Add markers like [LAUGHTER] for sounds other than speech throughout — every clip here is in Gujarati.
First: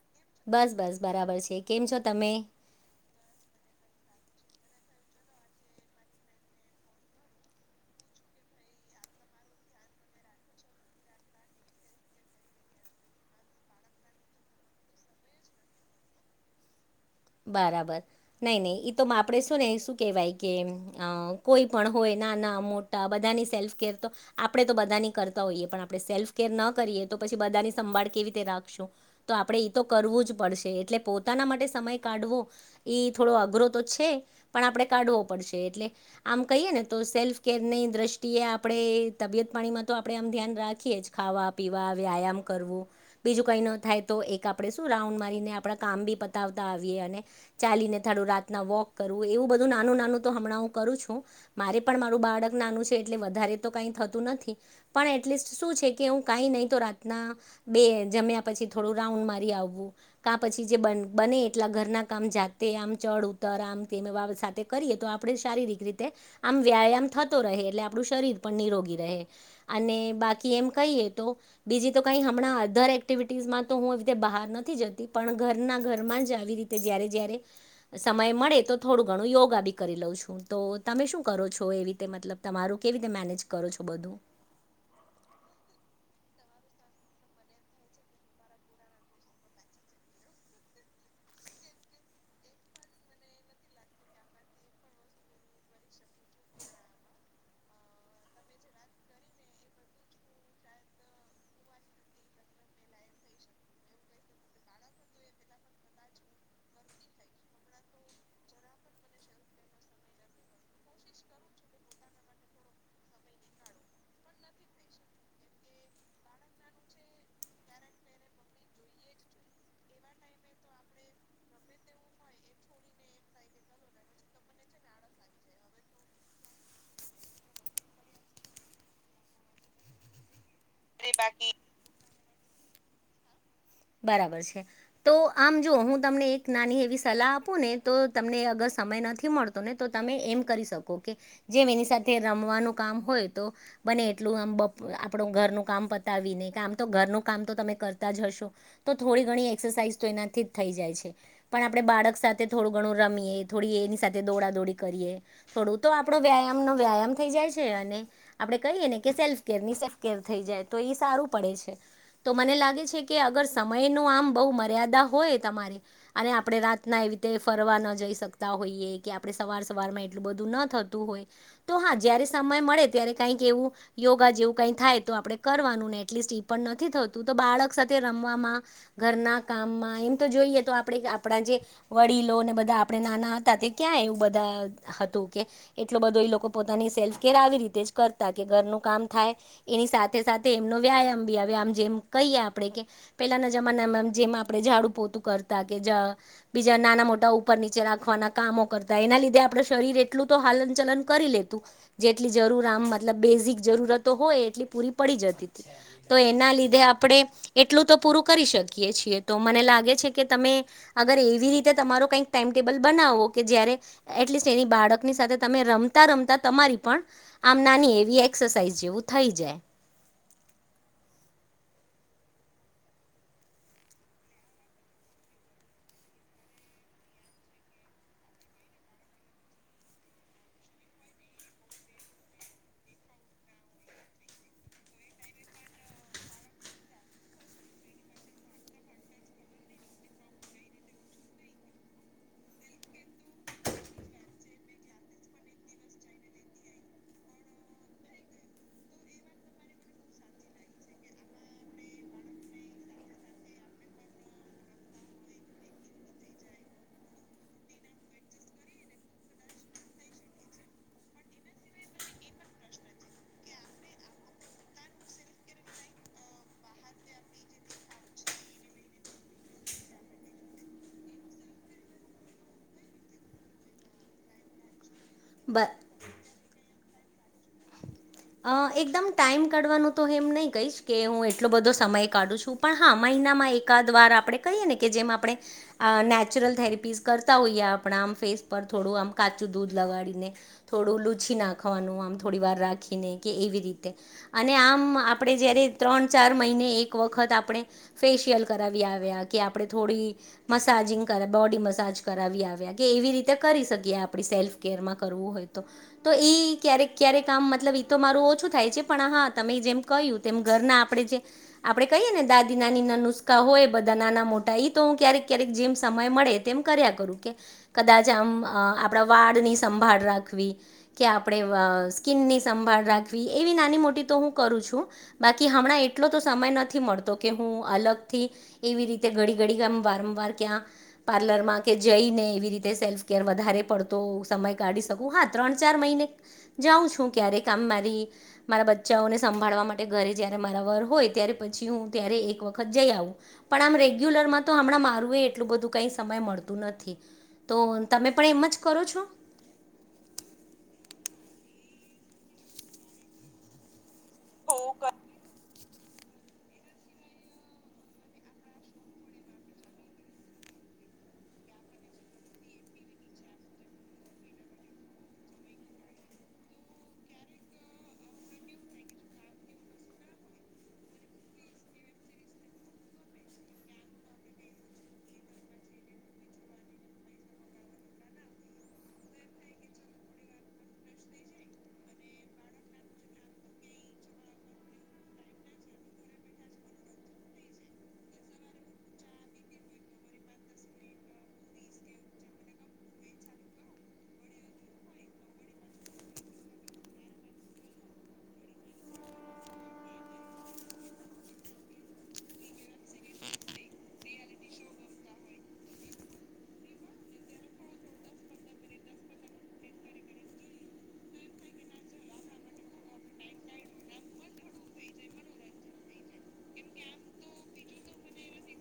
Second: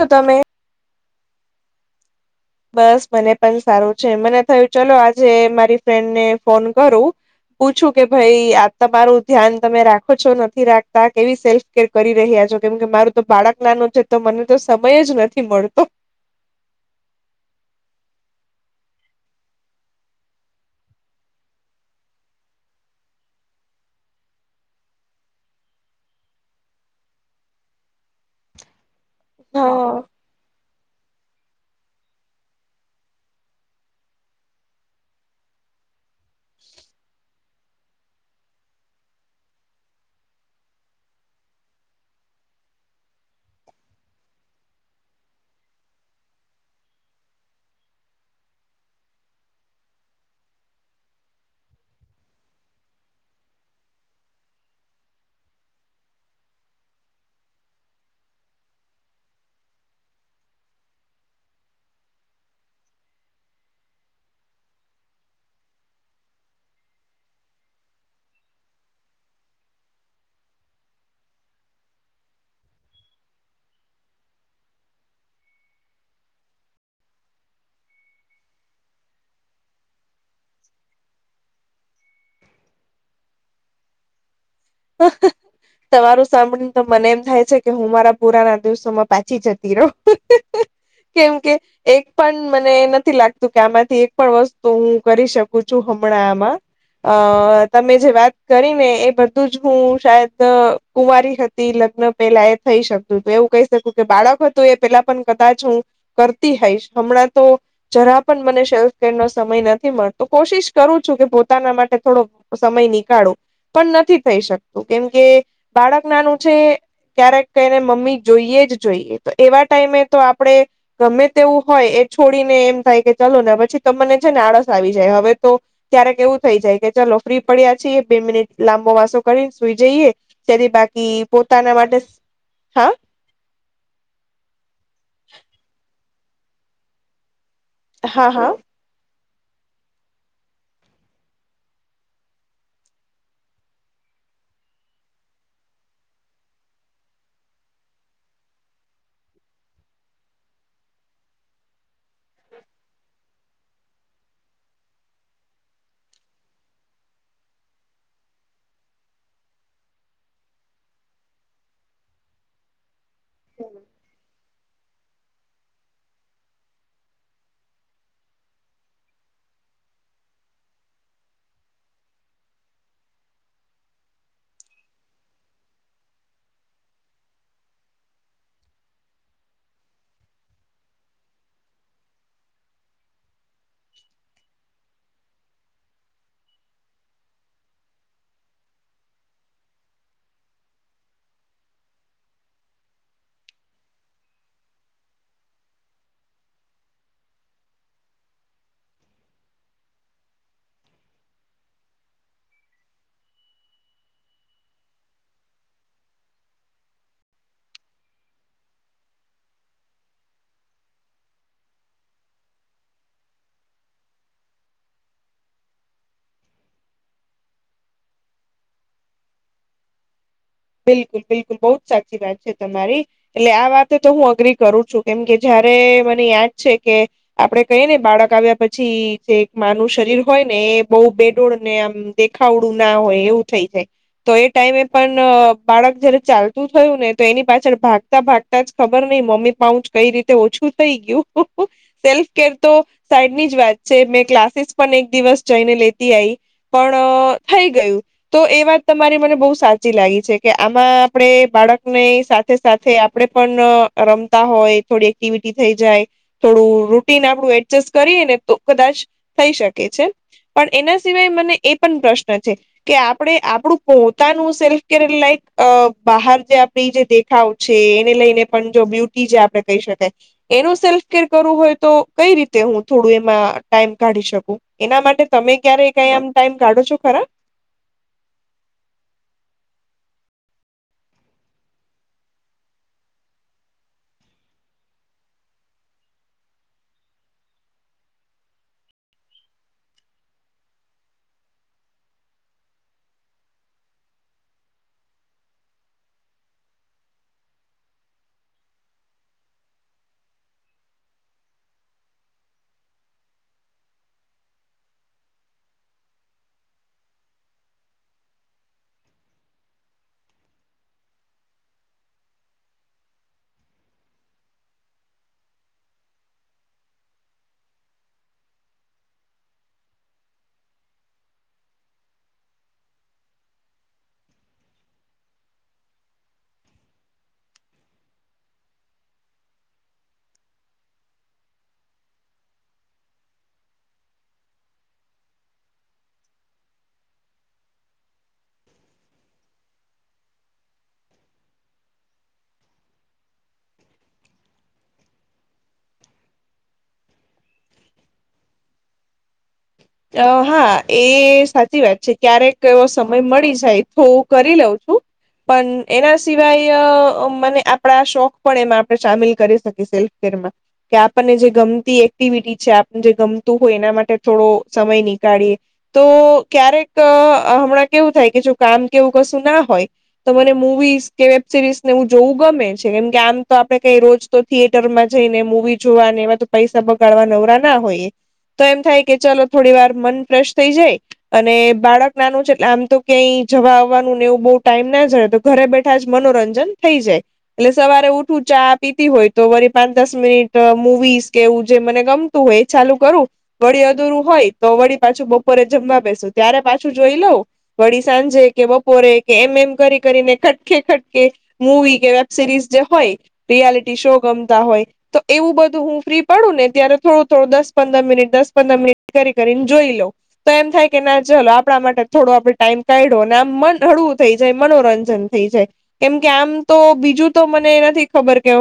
છો તમે? બસ બસ બરાબર છે કેમ છો તમે. બસ મને પણ સારું છે મને થયું ચલો આજે મારી ફ્રેન્ડને ફોન કરું. પૂછું કે ભાઈ આ તમારું ધ્યાન તમે રાખો છો નથી રાખતા કેવી સેલ્ફકેર કરી રહ્યા. કેમ કે મારું તો બાળક નાનું છે તો મને તો સમય જ નથી મળતો. [INAUDIBLE] બરાબર નહી નહી તો આપે શું ને શું કેહેવાય કે કોઈ પણ હોય ના ટા બધાની સેલ્ફર તો આપણે તો બધાની કરતા હોઈએ પણ આપણે સેલ્ફ કેર ન કરીએ તો પછી બધાની સંભાળ કેવી રીતે રાખશું તો આપણેે એ તો હા. કરવું જ પડશે એટલે પોતાના માટે સમય ા થોડો અઘરો તો છે પણ આપણે કાઢવો પડશે એટલે આમ કહીએ ને તો સેલ્ફ કેરની દ્રષ્ટિએ આપણે તબિયત પાણીમાં તો આપણે આમ ધ્યાન રાખીએ જ ખાવા પીવા આવે વ્યામ કરવ બીજું કઈ ન થાય તો એક આપડે શું રાઉન્ડ મારીને આપ કામ બી પતાવતા ચાલીને થડું રાતના વોક કરવું એવું બધું નાનું નાનું તો હમણાં હ કરું છું મારે મારું બાળક નાનું છે એટલે વધારે તો કઈ થતું નથી પણ એટસ્ટ શું છે કે હું કઈ નહી તો રાતના બે જમ્યા પછ થોડું રાઉન્ડ મારી આવવું ક પછી જે બને કેટલા ઘરના કામ જાતે આમ ચડ ઉતર આમ સાથે કરીએ તો આપડે શારીરિક રીતે વ્યાયામ થતો રહે એટલે આપણું શરીર પણ નિરોગી રહે અને બાકી એમ કહીએ તો બીજી તો કઈ હમણાં અધર એક્ટિવિટીઝમાં તો હું આવી રીતે બહાર નથી જતી પણ ઘરના ઘરમાં જ આવી રી જ્યારે જ સમય મળે તો થોડું ઘણું યોગા બી કરી લઉં છું તો તમે શું કરો. છો એવી રીતે મતલ તમારું કેવી રીતે મેનેજ કરો છો બધું. હ [UNINTELLIGIBLE] તમારું સાંભળ તો મને એમ થાય છે કે હું મારા પુરાના દિવસોમાં પાછી જતી રહ કેમ કે એક પણ મને નથી લાગતું કે આમાંથી એક પણ વસ્તુ હું કરી શકું છું. હમણા અ તમે જે વાત કરી ને એ બધ જ હું શદ કુવારી હતી લગ્ન પેલા એ થઈ શકતું તો એવું કહી શકું કે બાળક એ પેલા પણ કદાચ હું કરતી હઈશ હમણાં તો જરા પણ મને સેલ્ફ સમય નથી મળતો કોશિશ કરું છું કે પોતાના માટે થોડો સમય નીકાળો પણ નથી. થઈ શકતું કેમ કે બાળક નાનું છે. ક્યારેક કઈને મમ્મી જોઈએ જ જોઈએ તો એવા ટાઈમે તો આપણેે ગમે તેવું હોય. છોડીને એમ થાય કે ચાલ ને પછી તો મને છે ને આળસ આવી જાય હવે તો ક્યારે કે એવું થઈ જાય કે ફ્રી પડ્યા છે એ બે મિનિટ લાંબો માસો કરી સુઈ જઈએ તથી બાકી પોતાના માટે હા બરાબર છે તો આમ જોુ હું તમને એક નાની એવી સલાહ આપને તો હા તમને હા અગર સમય નથી નથી મળતો ને તો તમે એમ કરી શકો કે જે એની સાથે રમવાનું કામ હોય તો બને એ પલું આમ આપડું ઘરનું કામ પતાવીને કે આમ તો ઘરનું કામ તો તમે કરતા જ હશો તો થોડી ઘણી એક્સરસાઇઝ તો એનાથી જ થઈ જાય છે પણ આપડણે બાળક સાથે થોડું ઘણું રમીએ થોડી એની સાથે દોડા દોડી કરીએ થોડું તો આપણો વ્યાયામ નો વ્યાયામ થઈ જાય છે અને આપણે કરીયે ને કે સેલ્ફ કેર ની સેલ્ફ કેર થઈ જાય તો એ સારું પડે છે તો મને લાગે છે કે અગર સમયનું આમ બહુ મર્યાદા હોય તમારે અને આપણે રાતના એવી રીતે ફરવા ન જઈએ સકતા હોઈએ કે આપણે સવાર સવારમાં એટલું બધું ન થતું હોય તો હા જયારે સમય મળે ત્યારે કાંઇક એવું યોગા જેવું ક થાય તો આપડે કરવાનું ને એટલીસ્ટ પણ નથી થતું તો બાળક સાથે રમવામાં ઘરના કામમાં એમ તો જોઈએ તો આપણે આપણા જે વડીલોને બધા આપણે નાના હતા તે ક્યાં એવું બધા હતું કે એટલો બધો એ લોકો પોતાની સેલ્ફ કેર આવી રીત રીતે જ કરતા કે ઘરનું કામ થાય એની સાથે સાથે એમનો વ્યાયામ ભી આવે આમ જેમ કહી આપ આપણે કે પેલાના જમાનામાં જેમાં આપણે ઝાડુ પોતું કરતા કે જ બીજા નાના મોટા ઉપર નીચે રાખવાના કામો કરતા એના લીધે આપડ શરીર એટલું તો હલન ચલન કરી લેતું જેટલી જરૂર આમ મતલબ બેઝિક જરૂરતો હોય એટલી પૂરી પડી જતી હતી તો એના લીધે આપણે એટલું તો પૂરું કરી શકીએ છીએ તો મને લાગે છે કે તમે અગર એવી રીતે તમારો કઈક ટાઈમ ટેબલ બનાવો કે જેયાર એટલીશ એની બાળકની સાથે તમે રમતા રમતા તમારી પણ નાની એવી એક્સરસાઇઝ જેવું થ‌ઈ જાય. બિલકુલ બિલકુલ બહુ જ સાચી વાત છે, તમારી એટલે આ વાતે તો હું અગ્રી કરું છું, કેમ કે જ જેયારે મને યાદ છે, કે આપડે કહી ને બાળક આવ્યા પછી જે એક માનું શરીર હોય ને એ બહુ બેડોળ ને આમ દેખાવડું ના હોય એવું થઈ જાય તો એ ટાઈમે પણ બાળક જયારે ચાલતું થયું ને તો એની પાછળ ભાગતા ભાગતા જ ખબર નઈ મમ્મી પાઉંચ જ કઈ રીતે ઓછું ઉતરી ગયું સેલ કે તો સાઈડની જ વાત છે મેં ક્લાસીસ પણ એક દિવસ તેને લેતી આઈ પણ થઈ ગયું, તો એ વાત તમારી મને બહુ સાચી લાગી છે. કે આમાં આપડે બાળકને સાથે-સાથે આપડે પણ અહ રમતા હોય થોડી એક્ટિવિ ટી થઈ જાય, થોડું રૂટીન આપડું એડજસ્ટ કરીએ ને તો કદાચ થઈ શકે છે. પણ એના સિવાય મને એ પણ પ્રશ્ન છે, કે આપણે આપણું પોતાનું સેલ્ફ [UNINTELLIGIBLE] અહ બહાર જે આપડી જે દેખાવ છે, એને લઈને પણ જો બ્યુટી જે આપડે કહી શકાય એનું સેલ્ફકેર કરવું હોય તો કઈ રીતે હું થોડું એમાં ટાઈમ કાઢી શકું, એના માટે તમે બ ક્યારેય કાઈ આમ ટાઈમ કાઢો છો ખરા? અહ એકદમ ટાઈમ કાઢવાનું તો એમ નહી કહીશ કે હું એટલો બધો સમય કાઢું છું, પણ હા માંય એના માં એકાદ વાર આપણે કહીએ ને કે જેમ આપણે અહ નેચરલ થેરેપીસ કરતા હોઈએ આપણા આમ ફેસ પર થોડું આમ કાચું દૂધ લગાડીને, થોડું લુછી નાખવાનું આમ થોડી વાર રાખી ને કે એવી રીતે અને આમ આપણે જયારે ત્રણ ચાર મહિને એક વખત આપણે ફેશિયલ કરાવી આવ્યા, કે આપણે થોડી મસાજિંગ કર બોડી મસાજ કરાવી આવ્યા કે એવી રીતે કરી શકીએ આપણે સેલ્ફ કેરમાં કરવું હોય તો, તો એ ક્યારેક-ક્યારેક કામ મતલબી તો મારું ઓછું થાય છે, પણ હા તમે જેમ કહ્યું તેમ ઘરના આપણે જે આપણે કહીએ ને દાદી નાની ના નુસ્ખા હોય બધા નાના મોટા ઈ તો હું ક્યારેક-ક્યારેક જેમ સમય મળે તેમ કર્યા કરું, કે ક કદાચ આમ અહ આપણા વાળની સંભાળ રાખવી, કે આપણે વ અહ સ્કીનની સંભાળ રાખી એવી નાની મોટી તો હું કરું છું, બાકી હમણાં એટલો તો સમય નથી મળતો કે હું હું અલગ થી એવી રીતે ઘડી-ઘડી આમ વારંવાર કે આમ પાર્લર માં કે જઈ ને રી સેલ્ફ કેર વધારે પડતો સમય કાઢી શકું હા ત્રણ ચાર મહિને જાઉં છું. ક્યારે કામ મારી મારા બચ્ચાઓને સંભાળવા માટે ઘરે જ્યારે મારા વર હોય ત્યારે પછી હું ત્યારે એક વખત જઈ આવું પણ આમ રેગ્યુલરમાં તો હમણાં મારું એ એટલું બધું કઈ સમય મળતું નથી. તો તમે પણ એમ જ કરો છો. અ હા એ સાચી વાત છે, ક્યારેક એવો સમય મળી જાય. હું કરી લઉં છું. પણ એના સિવાય મને આપણા શોખ પણ એમાં આપણે સામેલ કરી શકીએ સેલ્ફકેરમાં કે આપણને જે ગમતી એક્ટિવિટી છે, આપને જે ગમતું હોય એના માટે થોડો સમય નીકાળીએે તો ક્યારેક હમણાં કેવું થાય કે જો કામ કેવું કશું ના હો તો મને મુવીસ કે વેબ સિરીઝને જોવું ગમે છે, કેમ કે આમ તો આપણે કઈ રોજ તો માં જઈને મુવી જોવાને એવા તો પૈસા બગાડવા નવરા ના હોય તો એમ થાય કે ચાલ થોડી વાર મન ફ્રેશ થઈ જાય અને બાળક નાનું છે, એટલે આમ તો ક્યાંય જવા આવવાનું ને એવું બ ટાઈમ ના જ તો ઘરે બેઠા જ મનોરંજન થઈ જાય, એટલે સવારે ઉઠવું ચા પીતી હોય તો વરી પાંચ દસ મિનિટ મુવીસ કે એવું જે મને ગમતું હોય એ ચાલુ કરું વળી અધુરું હોય તો વળી પાછું બપોરે જમવા બેસુ ત્યારે પાછું જોઈ લઉ વળી સાંજે કે બપોરે કે એમ એમ કરી કરીને કટકે કટકે મુવી કે વેબ સિરીઝ જે હોય રિયાલિટી શો હોય તો એવું બધું હું ફ્રી પડું ને ત્યારે થોડું થોડું દસ પંદર મિનિટ દસ પંદર મિનિટ કરી કરીને જોઈ લોઉ તો એમ થાય કે ના ચલો આપણા માટે થોડો આપડે ટાઈમ કાઢો અને આમ મન બહુ થ‌ઈ જાય મનોરંજન થઈ જાય કેમ કે આમ તો બીજું તો મને નથી ખબર કે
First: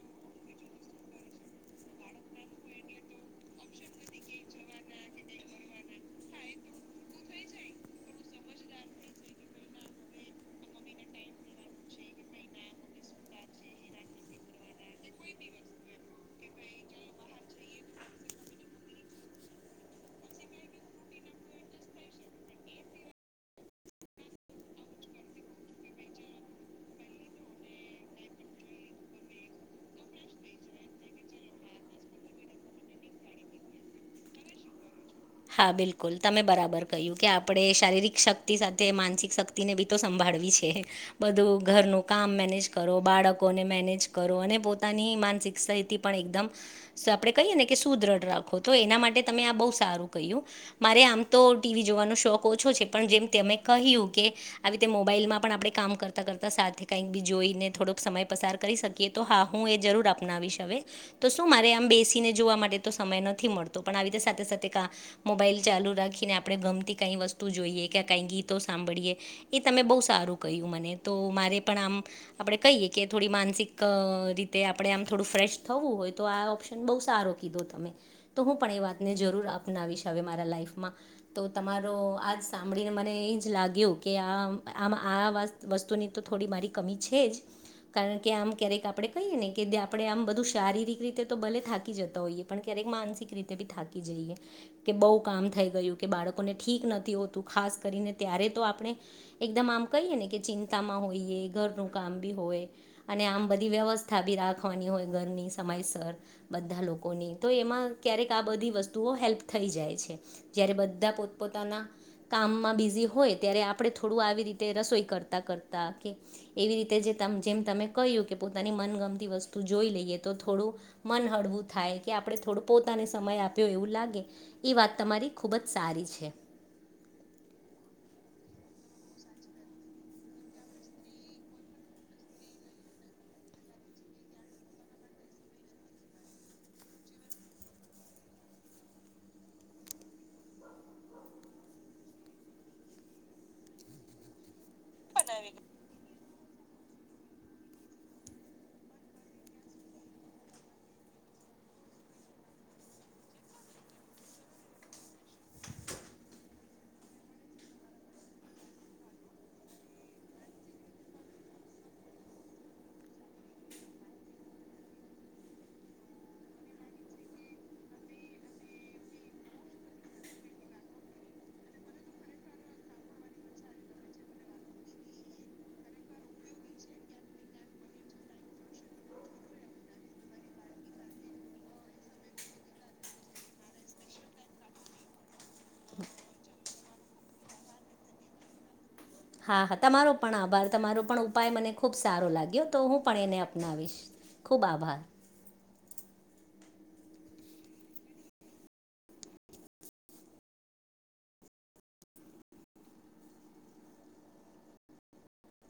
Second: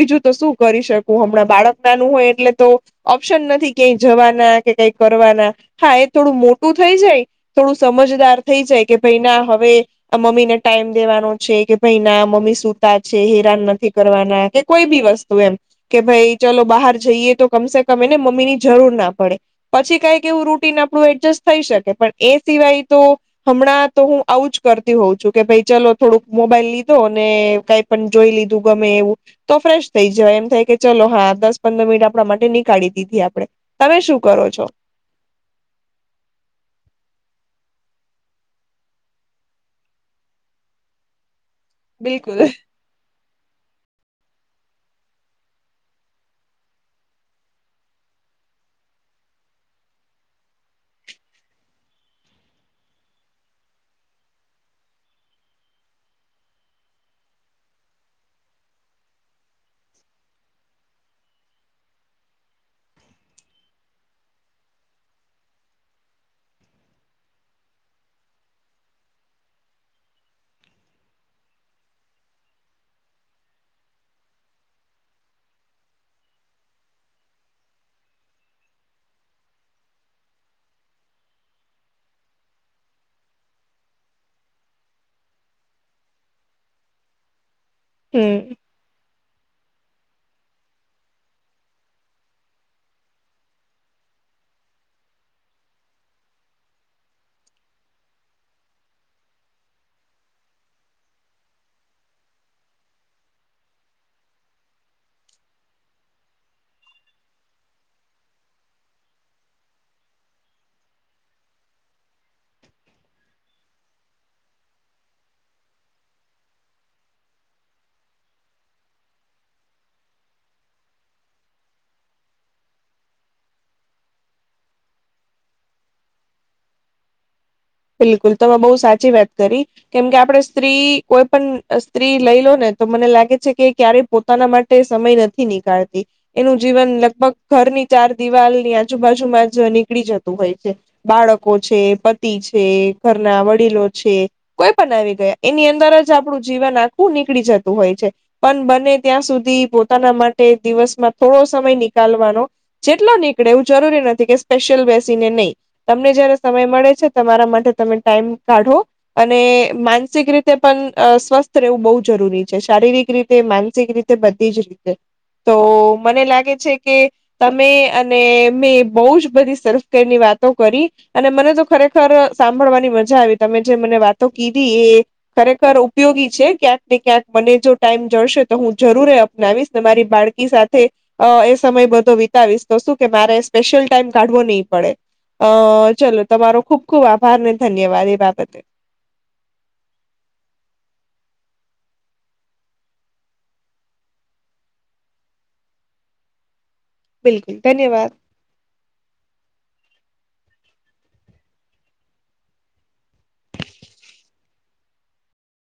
બીજું તો શું કરી શકું હમણાં બાળક નાનું હોય. એટલે તો ઓપ્શન નથી કય જવાના કઈ કરવાના હા એ થોડું મોટું થઈ જાય થોડું સમજદાર થઈ જાય કે ભાઈ ના હવે મમ્મી ને ટાઈમ દેવાનો છે, કે ભાઈ ના મમ્મી સતા છે, હેરાન નથી કરવાના કોઈ બી વસ્તુ એમ કે ભાઈ ચલો બહાર જઈએ, તો કમસે કમ એને મમ્મી ની જરૂર ના પડે. પછી કઈક એવું રૂટીન આપણું એડજસ્ટ થઈ શકે પણ એ સિવાય તો હમણાં તો હું આવું છ કરતી હોઉ છું કે ભાઈ ચલો થોડુંક મોબાઈલ લીધો ને કઈ પણ જોઈ લીધું ગમે એવું તો ફેશ થઈ જ એમ થાય કે ચલો હા દસ પંદર મિનિટ આપણા માટે નીકાળી દીધી આપણે તમે શું કરો છો હા બિલકુલ તમે બરાબર કહ્યું કે આપણે શારીરિક શક્તિ સાથે માનસિક શક્તિ ને બી તો સંભાળ છે બધું ઘરનું કામ બિલકુલ મેનેજ કરો બાળકોને મેનેજ કરો અને પોતાની માનસિક સ્િત પણ એકદમ આપણે કહીએ ને કે સુદઢ રાખો તો એના માટે તમે આ બહુ સારું આમ તો ટીવી જોવાનો શોખ ઓછો છે જેમ કહ્યું કે આવી ર મો પણ આપણે કામ કરતા કરતા સાથે કંઈક બી જોઈને થોડોક સમય પસાર કરી શકીએ તો હા હું એ જરૂર આપ અપનાવીશ હવે તો શું મારે આમ બેસીને જોવા માટે તો સમય નથી મળતો પણ આવી રીતે સાથે સાથે મોબાઈલ ચાલુ રાખીને આપણે ગમતી કઈ વસ્તુ જોઈએ કે કઈ ગીતો સાંભળીએ એ તમે બ બ સારું ક્યું મને તો મારે પણ આમ આપણે કહીએ કે થોડી માનસિક રીતે આપણે થોડું ફ્રેશ થવું હોય તો આ ઓપ્શન બહુ સારો કીધો તમે તો હું પણ એ વાતને જરૂર આપ અપનાવીશ હવે મારા લાઈફમાં તો તમારો આજ સાંભળીને મને એ જ લાગ્યું કે આ આમાં આ વસ્તુની તો થોડી મારી કમી છે જ કારણ કે હમ. આમ ક્યારેક આપડે કહીએ ને કે આપણે આમ બધું શારીરિક રીતે તો ભલે થાકી જતા હોઈએ પણ ક્યારેક માનસિક રીતે બી થાકી જઈએ કે બહ કામ થઈ ગયું કે બાળકોને ઠીક નથી હોતું ખાસ કરીને ત્યારે તો આપણે એકદમ આમ કહીએ ને કે ચિંતા માં હોઈએ ઘરનું કામ બી હોય અને આમ બધી વ્યવસ્થા બી રા રાખવાની હોય ઘરની સમયસર બધા લોકોની તો એમાં ક્યારેક આ બધી વસ્તુઓ હેલ્પ જાય જ બધા પોતપતાના કામમાં બિઝી હોય ત્યારે આપણે થોડું ર રસોઈ કરતા કરતા એવી રીતે જેમ તમે કહ્યું કે પોતાની મનગમતી વસ્તુ જોઈ લઈએ તો થોડું મન હળવું થાય કે આપણે થોડું પોતાને સમય આપ્યો એવું લાગે એ વાત તમારી ખૂબ જ સારી છે બિલકુલ તો બહુ સાચી વાત કરી કેમકે આપડે સ્ત્રી કોઈ પણ સ્ત્રી લઈ લો ને તો મને લાગે છે કે એ ક્યારેય પોતાના માટે સમય નથી નીકાળતી એનું જીવન લગભગ ધર ની ચાર દિવાલ ની આજુબાજુમાં જ નીકળી જતું હોય છે બાળકો છે, પતિ છે ઘરના વડીલો છે, કોઈ પણ આવી ગયા એની અંદર જ આપ આપડુ જીવન આખું નીકળી જતું હોય છે પણ બને ત્યાં સુધી પોતાના માટે દિવસમાં થો થોડો સમય નીકાલવા નો જેટલો નીકળે એવું જરૂરી નથી કે સ્પેશિલ બેસીને નહી તમને જયારે સમય મળે છે તમારા માટે તમે ટાઈમ કાઢો અને માનસિક રીતે પણ સ્વસ્થ રહેવું બવ જરૂરી છે શારીરિક રીતે, માનસિક રીતે બધી જ રીતે તો મને લાગે છે કે તમે અને મેં બહુ જ બધી સેલ્ફ કરીની વાત વાતો કરી અને મને તો ખરેખર સાંભળવાની મજા આવી તમે જે મને વાતો કીધી એ ખરેખર ઉપયોગી છે ક્યાંક મને જો ટાઈમ જળશે તો હું જરૂર અપનાવીશને મારી બાળકી સાથે અ એ સમય વિતાવીશ તો શું કે મારે સ્પેશિયલ ટાઈમ કાઢવો નહીિ પડે અ ચાલો તમારો ખુબ ખૂબ આભાર ને ધન્યવાદ એ બાબતે. હા હા તમારો પણ આભાર તમારો પણ ઉપાય મને ખુબ સારો લાગ્યો તો હું પણ એને અપનાવીશ. ખૂબ આભાર. બિલકુલ ધન્યવાદ.